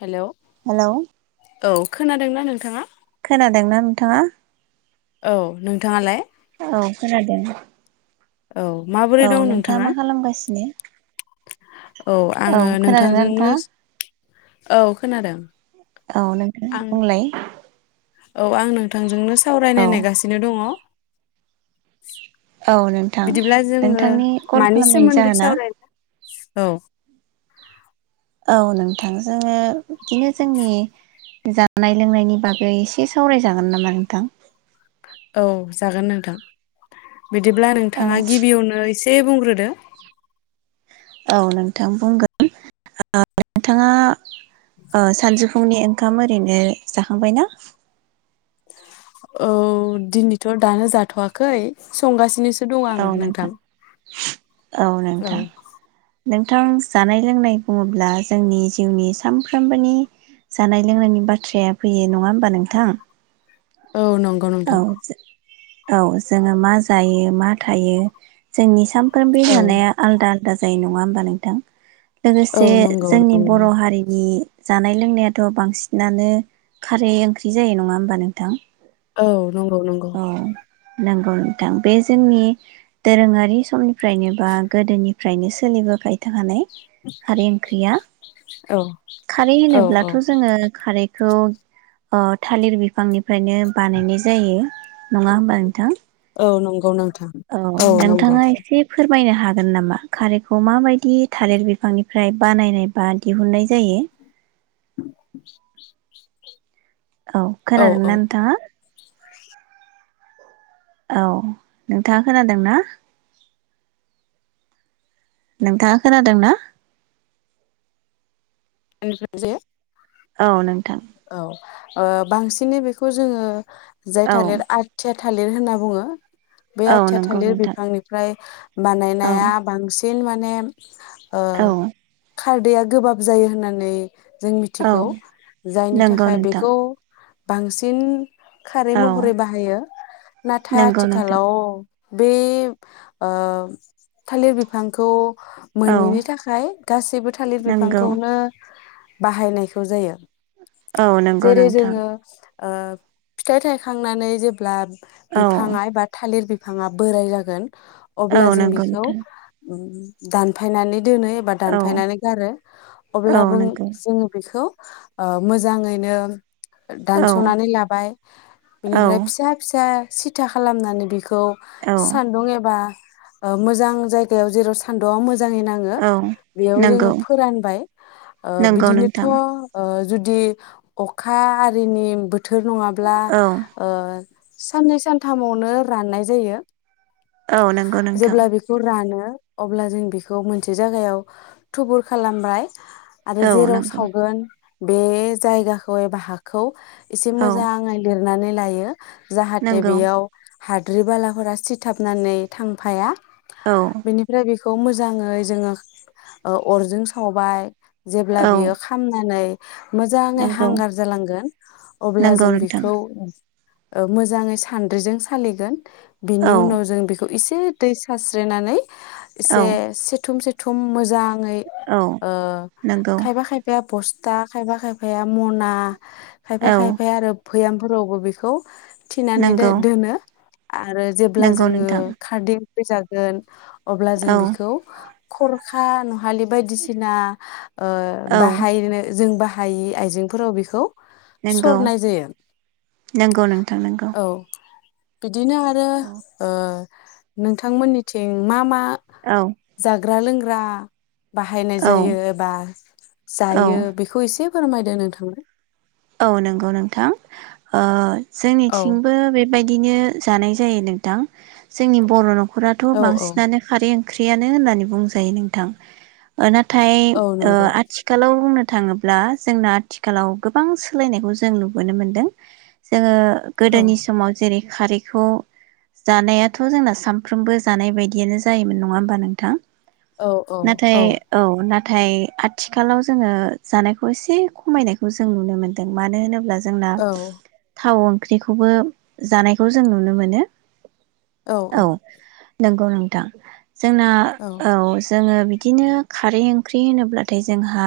Hello hello औ खोनादोंना नोंथाङा खोनादोंना नोंथाङा औ नोंथाङालाय औ खोनादों। औ माबोरै औ दं नोंथाङा मा खालामगासिनो? औ आङो खोनादोंना नोंथांजोंनो नोंथाङा? औ खोनादों औ नोंथाङा आं बुंलाय औ आं नोंथांजोंनो स [unintelligible] औ सावरायनो नेगासिनो दङ औ नोंथां बिदिब्ला जोङो नोंथांनि कल मानि खालामनायनि सोमोन्दै जाहोना सावरायनो औ औ नोंथां जोङो बिदिनो जोंनि जानाय लोंनायनि बागै एसे सावरायजागोन नामा नोंथां औ जागोन नोंथां। बिदिब्ला औ नोंथाङा गिबियावनो एसे बुंग्रोदो औ नोंथां बुंगोन [unintelligible] नोंथाङा ओ सानजु फुंनि ओंखाम ओरैनो जाखांबाय ना औ दिनैथ' दानो जाथ'वाखै संगासि नोसो दं आं नोंथां औ। नोंथां जानाय लोंनाय बुङोब्ला जोंनि जिउनि सानफ्रोमबोनि जानाय लोंनायनि बाथ्राया फैयो। नङा होमबा नोंथां? औ नंगौ औ नोंथां। औ जोङो मा जायो? मा थायो? जोंनि साम फ्रोमबोनि औ अननाया आलदा आल दा जायो नङा होमबा नोंथां? औ लोगोसे नंगौ जोंनि बर' नंगौ हारिनि जानाय लोंनायाथ' बांसिनानो खारै ओंख्रि जायो नङा होमबा नोंथां? औ। नंगौ नंगौ। नोंगौ नोंथां। बे जोंनि दोरोङारि समनि फ्रायनो बा गोदोनि फ्रायनो सोलिबोबाय थाखानाय। खारै ओंख्रिया। औ खारै औ औ होनोब्लाथ' जोङो खारैखौ ओ थालिर बिफांनिफ्रायनो बानायनाय जायो। नङा होमबा नोंथां? गौ नों औ नोंथाङा एसे फोर मायनो हागोन नामा? खारैखौ माबायदि थालिर बिफांनिफ्राय बानायनाय बा दिहुननाय जायो? [inaudible] औ खोनादों ना नोंथाङा? [inaudible] औ नोंथाङा खोनादों ना? नोंथाङा खोनादों ना? [unintelligible] औ नोंथां। औ ओ बांसिनै बेखौ जोङो जाय औ थालिर आथिया थालिर होनना बुङो। बे औ आथिया नंगौ थालिर नोंथां बिफांनिफ्राय औ बानायनाया बांसि दिन माने ओ औ खारदैआ गोबाब जायो होननानै जों औ मिथिगौ। जायनि नंगौ थाखाय नोंथां बेखौ बांसिन खारै औ महरै बाहायो नाथाय नंगौ नोंथां आथिखालाव बे ओ थालिर बिफांखौ औ मोनिनि थाखाय गासैबो थालिर नंगौ बिफांखौनो बाहायनायखौ जायो। औ नंगौ जेरै नोंथां जोङो ओ फिथाइ थायखांनानै जेब्ला औ बिफाङा बा थालिर बिफां फाङा बोराय जागोन। औ अब्ला जों नंगौ बेखौ नोंथां उम दानफायनानै दोनो एबा औ दानफायनानै गारो औ अब्लाबो नंगौ जोङो बेखौ। ओ मोजाङैनो औ दानस'नानै लाबाय बेनिफ्राय औ फिसा फिसा सिथा खालामनानै बिखौ खौ औ सान्दुं एबा ओ मोजां जायगायाव जेराव सान्द'आ मो जाङै नाङो औ बेयाव जोङो नंगौ फोरानबाय ओ नंगौ बिदिनोथ' नोंथां ओ जुदि अखा आरिनि बो थोर नङाब्ला औ ओ साननै सानथामावनो राननाय जायो। औ नंगौ नोंथां। जेब्ला बेखौ रानो अब्ला जों बेखौ मोनसे जायगायाव थुबुर खालामबाय। आरो औ जेराव नंगौ सावगोन बे जायगाखौ एबा हाखौ एसे औ मोजाङै लिर नानै लायो जाहाथे नंगौ बेयाव हाद्रि बालाफोरा सिथाबनानै थांफाया औ बेनिफ्राय बेख खौ मोजाङै जोङो ओ अरजों सावबाय जेब्ला औ बियो खामनानै मोजाङै नंगौ हांगार जालांगोन अब्ला नंगौ जों नोंथां बेखौ ओ मोजाङै सान्द्रिजों सालिगोन बिनि औ उनाव जों बेखौ एसे दै सास्रिनानै एसे औ सिथुम सि थुम मोजां नै औ ओ नंगौ खायफा खायफाया बस्थ दा खायबा खायफायााया मना खायफा औ खायफाया आरो फैयामफोरावबो बेखौ थिनानै नंगौ दो-दोनो आरो जेब्ला नंगौ जोङो नोंथां खारदै फैजागोन अब्ला जों औ बिखौ खरखा नुहालि बायदिसिना ओ औ बाहायनो जों बाहायि आइजेंफोराव बेखौ नोंगौ सरनाय जायो नोंगौ नोंथां नोंगौ औ बिदिनो आरो ओ नोंथांमोननिथिं मा मा औ जाग्रा लोंग्रा ब्रा बाहायनाय औ जायो एबा जायो। एसे फोरमायदो नोंथांनो औ नोंगौ नोंथां ओ औ जोंनिथिंबो बे बायदिनो जानाय जायो नोंथां जोंनि बर' न' खराथ' औ बांसिनानो खारै ओंख्रियानो होननानै बुंजायो नोंथां ना थाय औ नंगौ आथिखालाव बुंनो थाङोब्ला जोंना आथिखालाव गोबां सोलायनायखौ जों नुबोनो मोनदों जोङो औ गोदोनि समाव जेरै खारैखौ जानायाथ' जोंना सानफ्रोमबो जानाय बायदियानो जायोमोन नङा होमबा नोंथां। नाथाय औ ना थाय आथिखालाव जोङो जानायखौ एसे खमायनायखौ जों नुनो मोन्दों मानो होनोब्ला जोंना थाउन ओंख्रिखौबो जानायखौ जों नुनो मोनो औ औ नंगौ नोंथां जोंना औ जोङो बिदिनो खारै ओंख्रि होनोब्लाथाय जोंहा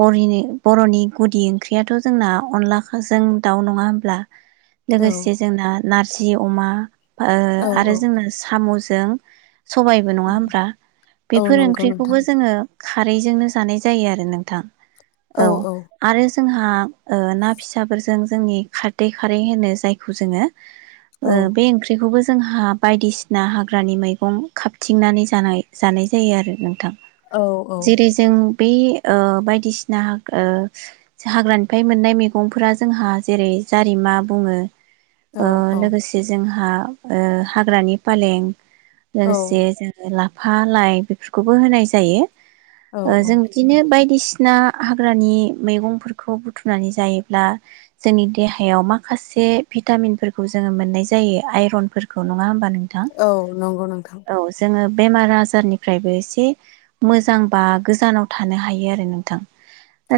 बर'नि बर'नि गुदि ओंख्रियाथ' जोंना अनलाजों दाउ नङा होमब्ला औ लोगोसे जोंना नारजि अमा ओ औ आरो औ जोंना साम' [unintelligible] सबायबो नङा होनबा औ बेफोर नंगौ ओंख्रिखौबो नोंथां जोङो खारैजोंनो जानाय जायो आरो नोंथां। औ आरो जोंहा ओ ना फिसाफोरजों जोंनि खारदै खारै होनो जायखौ जोङो औ ओ बे ओंख्रिखौबो जोंहा बायदिसिना हाग्रानि मैगं खाबथिंनानै जानाय जानाय जायो आरो नोंथां। औ जेरै जों बे बायदिसिना ओ हाग्रानिफ्राय मोननाय मैगंफोरा जोंहा जेरै जारिमा बुङो औ ओ औ लोगोसे जोंहा हा ओ हाग्रानि पालें लोगोसे जोङो ला फा लाइ बेफोरखौबो होनाय जायो। औ ओ जों बिदिनो बायदिसि ना हाग्रानि मैगंफोर खौ बुथुमनानै जायोब्ला जोंनि देहायाव माखासे भिटामिनफोरखौ जोङो मोननाय जायो आइरनफोरखौ नङा होम बा नोंथां औ नंगौ नोंथां औ जोङो बेमार आजारनिफ्रायबो एसे मोजां बा गोजानाव थानो हायो आरो नोंथां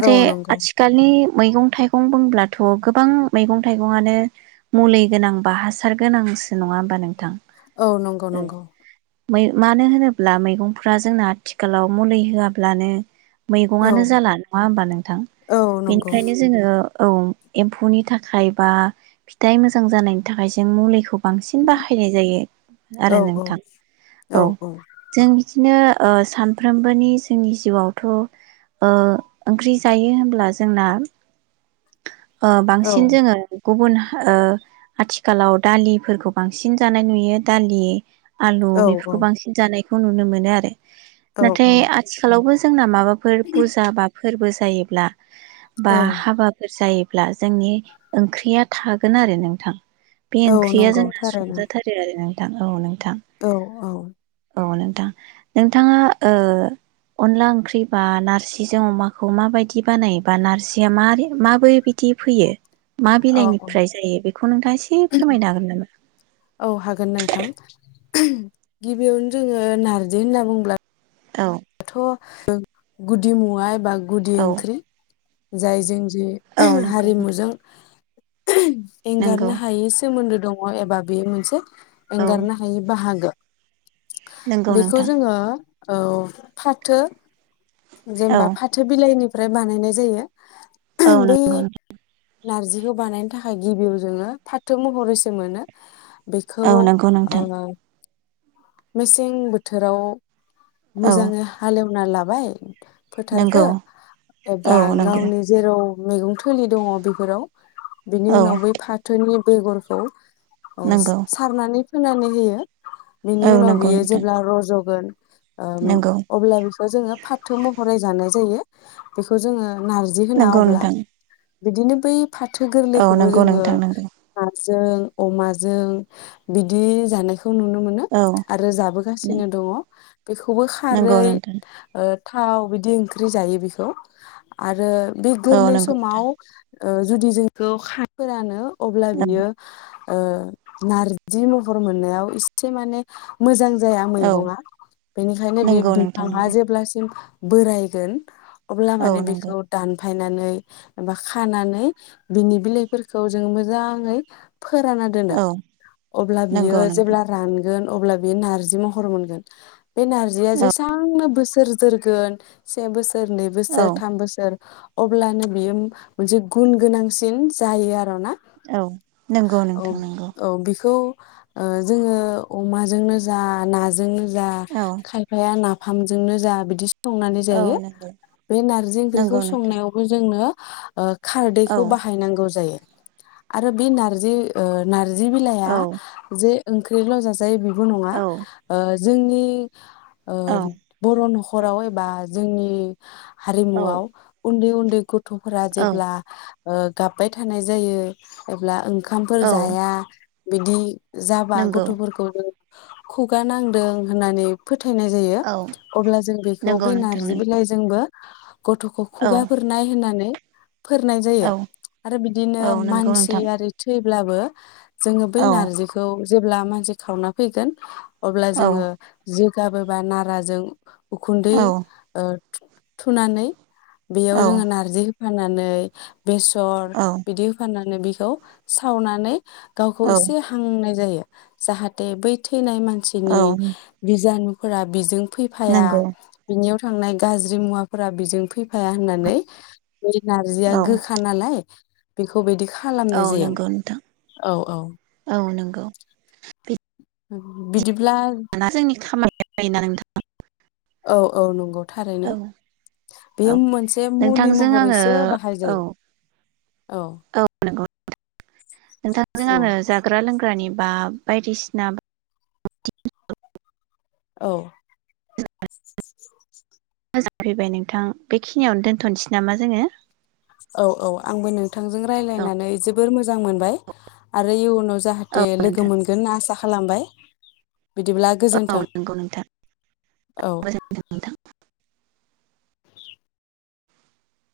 औ नंगौ नि मैगं थाइगं बुंब्लाथ' गोबां मैगं थाइगं आनो मुलि गोनां बा हासार गोनांसो नङा होमबा नों औ नंगौ नंगौ मै मानो होनोब्ला मैगंफ्रा जोंना आथिखालाव मुलि होआब्लानो औ मैगंआनो जाला नङा होमबा नोंथां? औ नंगौ बेनिखायनो जोङो औ एम्फौनि थाखाय बा फिथाइ मोजां जानायनि थाखाय जों मुलैखौ बांसिन बाहायनाय जायो आरो औ औ नोंथां। औ जों बिदिनो ओ सानफ्रोमबोनि जोंनि जिवावथ' ओ ओंख्रि जायो होन ब्ला जोंना ओ औ बांसिन जोङो गुबुन ओ आथिखालाव दालिफोरखौ बांसिन जानाय नुयो दालि आलु औ औ बेफोरखौ बांसिन जानाय खौ नुनो मोनो आरो। औ नाथाय आथिखालावबो जोंना माबा फोर पुजा बा फोरबो जायोब्ला बा औ हाबाफोर जायो ब्ला जोंनि ओंख्रिया थागोन आरो नोंथां। बे औ ओंख्रिया नंगौ जोंना थारैनो संजाथारो आरोना। थां औ नोंथां। औ औ। औ नोंथां। नोंथाङा ओ अनला ओंख्रि बा नारजिजों अमाखौ मा बायदि दि बानायोबा नारजिया मारै माबोरै बिदि फैयो? मा औ औ बिलाइनिफ्राय जायो? बेखौ नोंथाङा एसे फोरमायनो हागोन नामा? औ हागोन नोंथां। गिबियावनो जोङो नारजि होनना बुंब्ला औ। दाथ' गुदि मुवा एबा गुदि औ ओंख्रि। जाय जोंनि जि औ नंगौ नोंथां हारिमुजों नंगौ एंगारनो हायै सोमोन्दो दङ एबा बे मोनसे औ एंगारनो हायि बाहागो। नंगौ बेखौ नोंथां जोङो औ। फाथो। औ जेनबा फाथो बिलाइनि फ्राय बानायनाय जायो। औ बे नंगौ नार्जिखौ बानायनो थाखाय गिबियाव जोङो फाथो महरैसो मोनो औ बेखौ नंगौ नोंथां ओ मेसें बोथोराव औ मोजाङै हालेव ना लाबाय फोथारखो नंगौ एबा औ नंगौ गावनि जेराव मैगं थोलि दङ बेफोराव बिनि औ उनाव बै फाथोनि बेगरखौ ओ नंगौ सारनानै खानै होयो औ बिनि उनाव नंगौ बियो नोंथां जेब्ला रज'ग गोन उम नंगौ अब्ला बिखौ जोङो फाथो महरै जानाय जायो बेखौ जोङो नारजि होना नंगौ अब्ला नोंथां बिदिनो बै फाथो औ गोरलैखौबो नंगौ जोङो नोंथां नंगौ जों अमाजों बिदि जानायखौ नुनो मोन औ आरो जाबोगासिनो दङ बेखौबो नंगौ खारै नोंथां थाव बिदि ओंख्रि जायो बेखौ आरो औ बोगोलो नंगौ समाव नोंथां ओ जुदि जोंखौ खा फोरानो अब्ला बियो ओ नारजि महर मोननायाव एसे माने मोजां जाया औ मैगंआ बेनिखायनो बे नंगौ नोंथां बिफाङा नंगौ जेब्लासिम बोरायगोन अब्ला औ माने नंगौ बेखौ दान फायनानै एा खानानै बिनि बिलाइफोरखौ जों मोजाङै फोराना दोनो औ अब्ला नंगौ बियो नोंथां जेब्ला रानो अब्ला बेयो नारजि महर मोनगोन। बे नारजिया औ जेसांनो बो सोर जोरोगोन से बोसोर, नै औ बोसोर, थाम बोसोर अब्लानो बियो मोनसे गुन गोनांसिन जायो आरो ना औ नंगौ औ नोंथां, नंगौ। औ बेखौ ओ जोङो अमाजोंनो जा, नाजोंनो जा, औ खायफाया ना फामजोंनो जा, बिदि संनानै औ जायो। नंगौ बे नारजि ओंख्रिखौ नंगौ नोंथां संनायावबो जोंनो ओ औ खारदैखौ बाहायनांगौ जायो। आरो बे नारजि ओ नारजि औ बिलाइआ जे ओंख्रिल' जाजायो जाय बि बेल नङा औ ओ जोंनि औ बर' नखराव एबा जोंनि हारिमुआव उन्दै उन्दै बे गथ' फोरा औ जेब्ला ओ गाबबाय थानाय जायो अब्ला ओं ओंखामफोर औ जाया बिदि जाबा नंगौ गथ'फोरखौ खुगा नांदों होननानै फो थायनाय जायो औ अब्ला जों बेखौ नंगौ बे नोंथां नारजि नंगौ बिलाइजोंबो [unintelligible] गथ'खौ औ खुगा फोरनाय होननानै फोरनाय जायो औ आरो बिदिनो औ नंगौ मानसि नोंथां आरि थै ब्लाबो जोङो बै औ नारजिखौ जेब्ला मानसि सावना फैगोन अब्ला औ जोङो गाबोबा नाराजों उखुन्दै औ ओ थुनानै बेयाव औ जोङो नारजि होनानै बेसर औ बिदि होफाना नै बिखौ सावनानै गावखौ औ एसे हांनाय जायो [inaudible] जाहाथे बै थैनाय मान औ सिनि बिजानु फोरा बेजों फैफाया नंगौ बिनियाव थांनाय गाज्रि मुवाफोरा बेजों फैफाया होननानै बे नारजिया औ गोखा नालाय बेखौ बैदि औ खालामनाय जायो नंगौ औ औ गौ बि बिदिब दाना जोंनि खामा [unintelligible] जायोना नोंथां औ औ नंगौ थारैनो औ औ बेयो मोनसे मुलि नोंथांजों आङो महरैसो बाहाय औ जायो औ नोंथांजों आंङो औ जाग्रा लोंग्रानि बा बायदिसिना औ मोजां फैबाय नोंथां बेखिनियावनो दोनथनोसै नामा जोंङो औ औ आंबो नों थांजों रायज्लायनानै जोबोर मोजां मोनबाय आरो इउनाव औ जाहाथे लोगो नोंथां मोनगोन आसा खालामबाय बिदिब्ला औ गोजोन्थों नंगौ नोंथां औ गोजोनथों नोंथां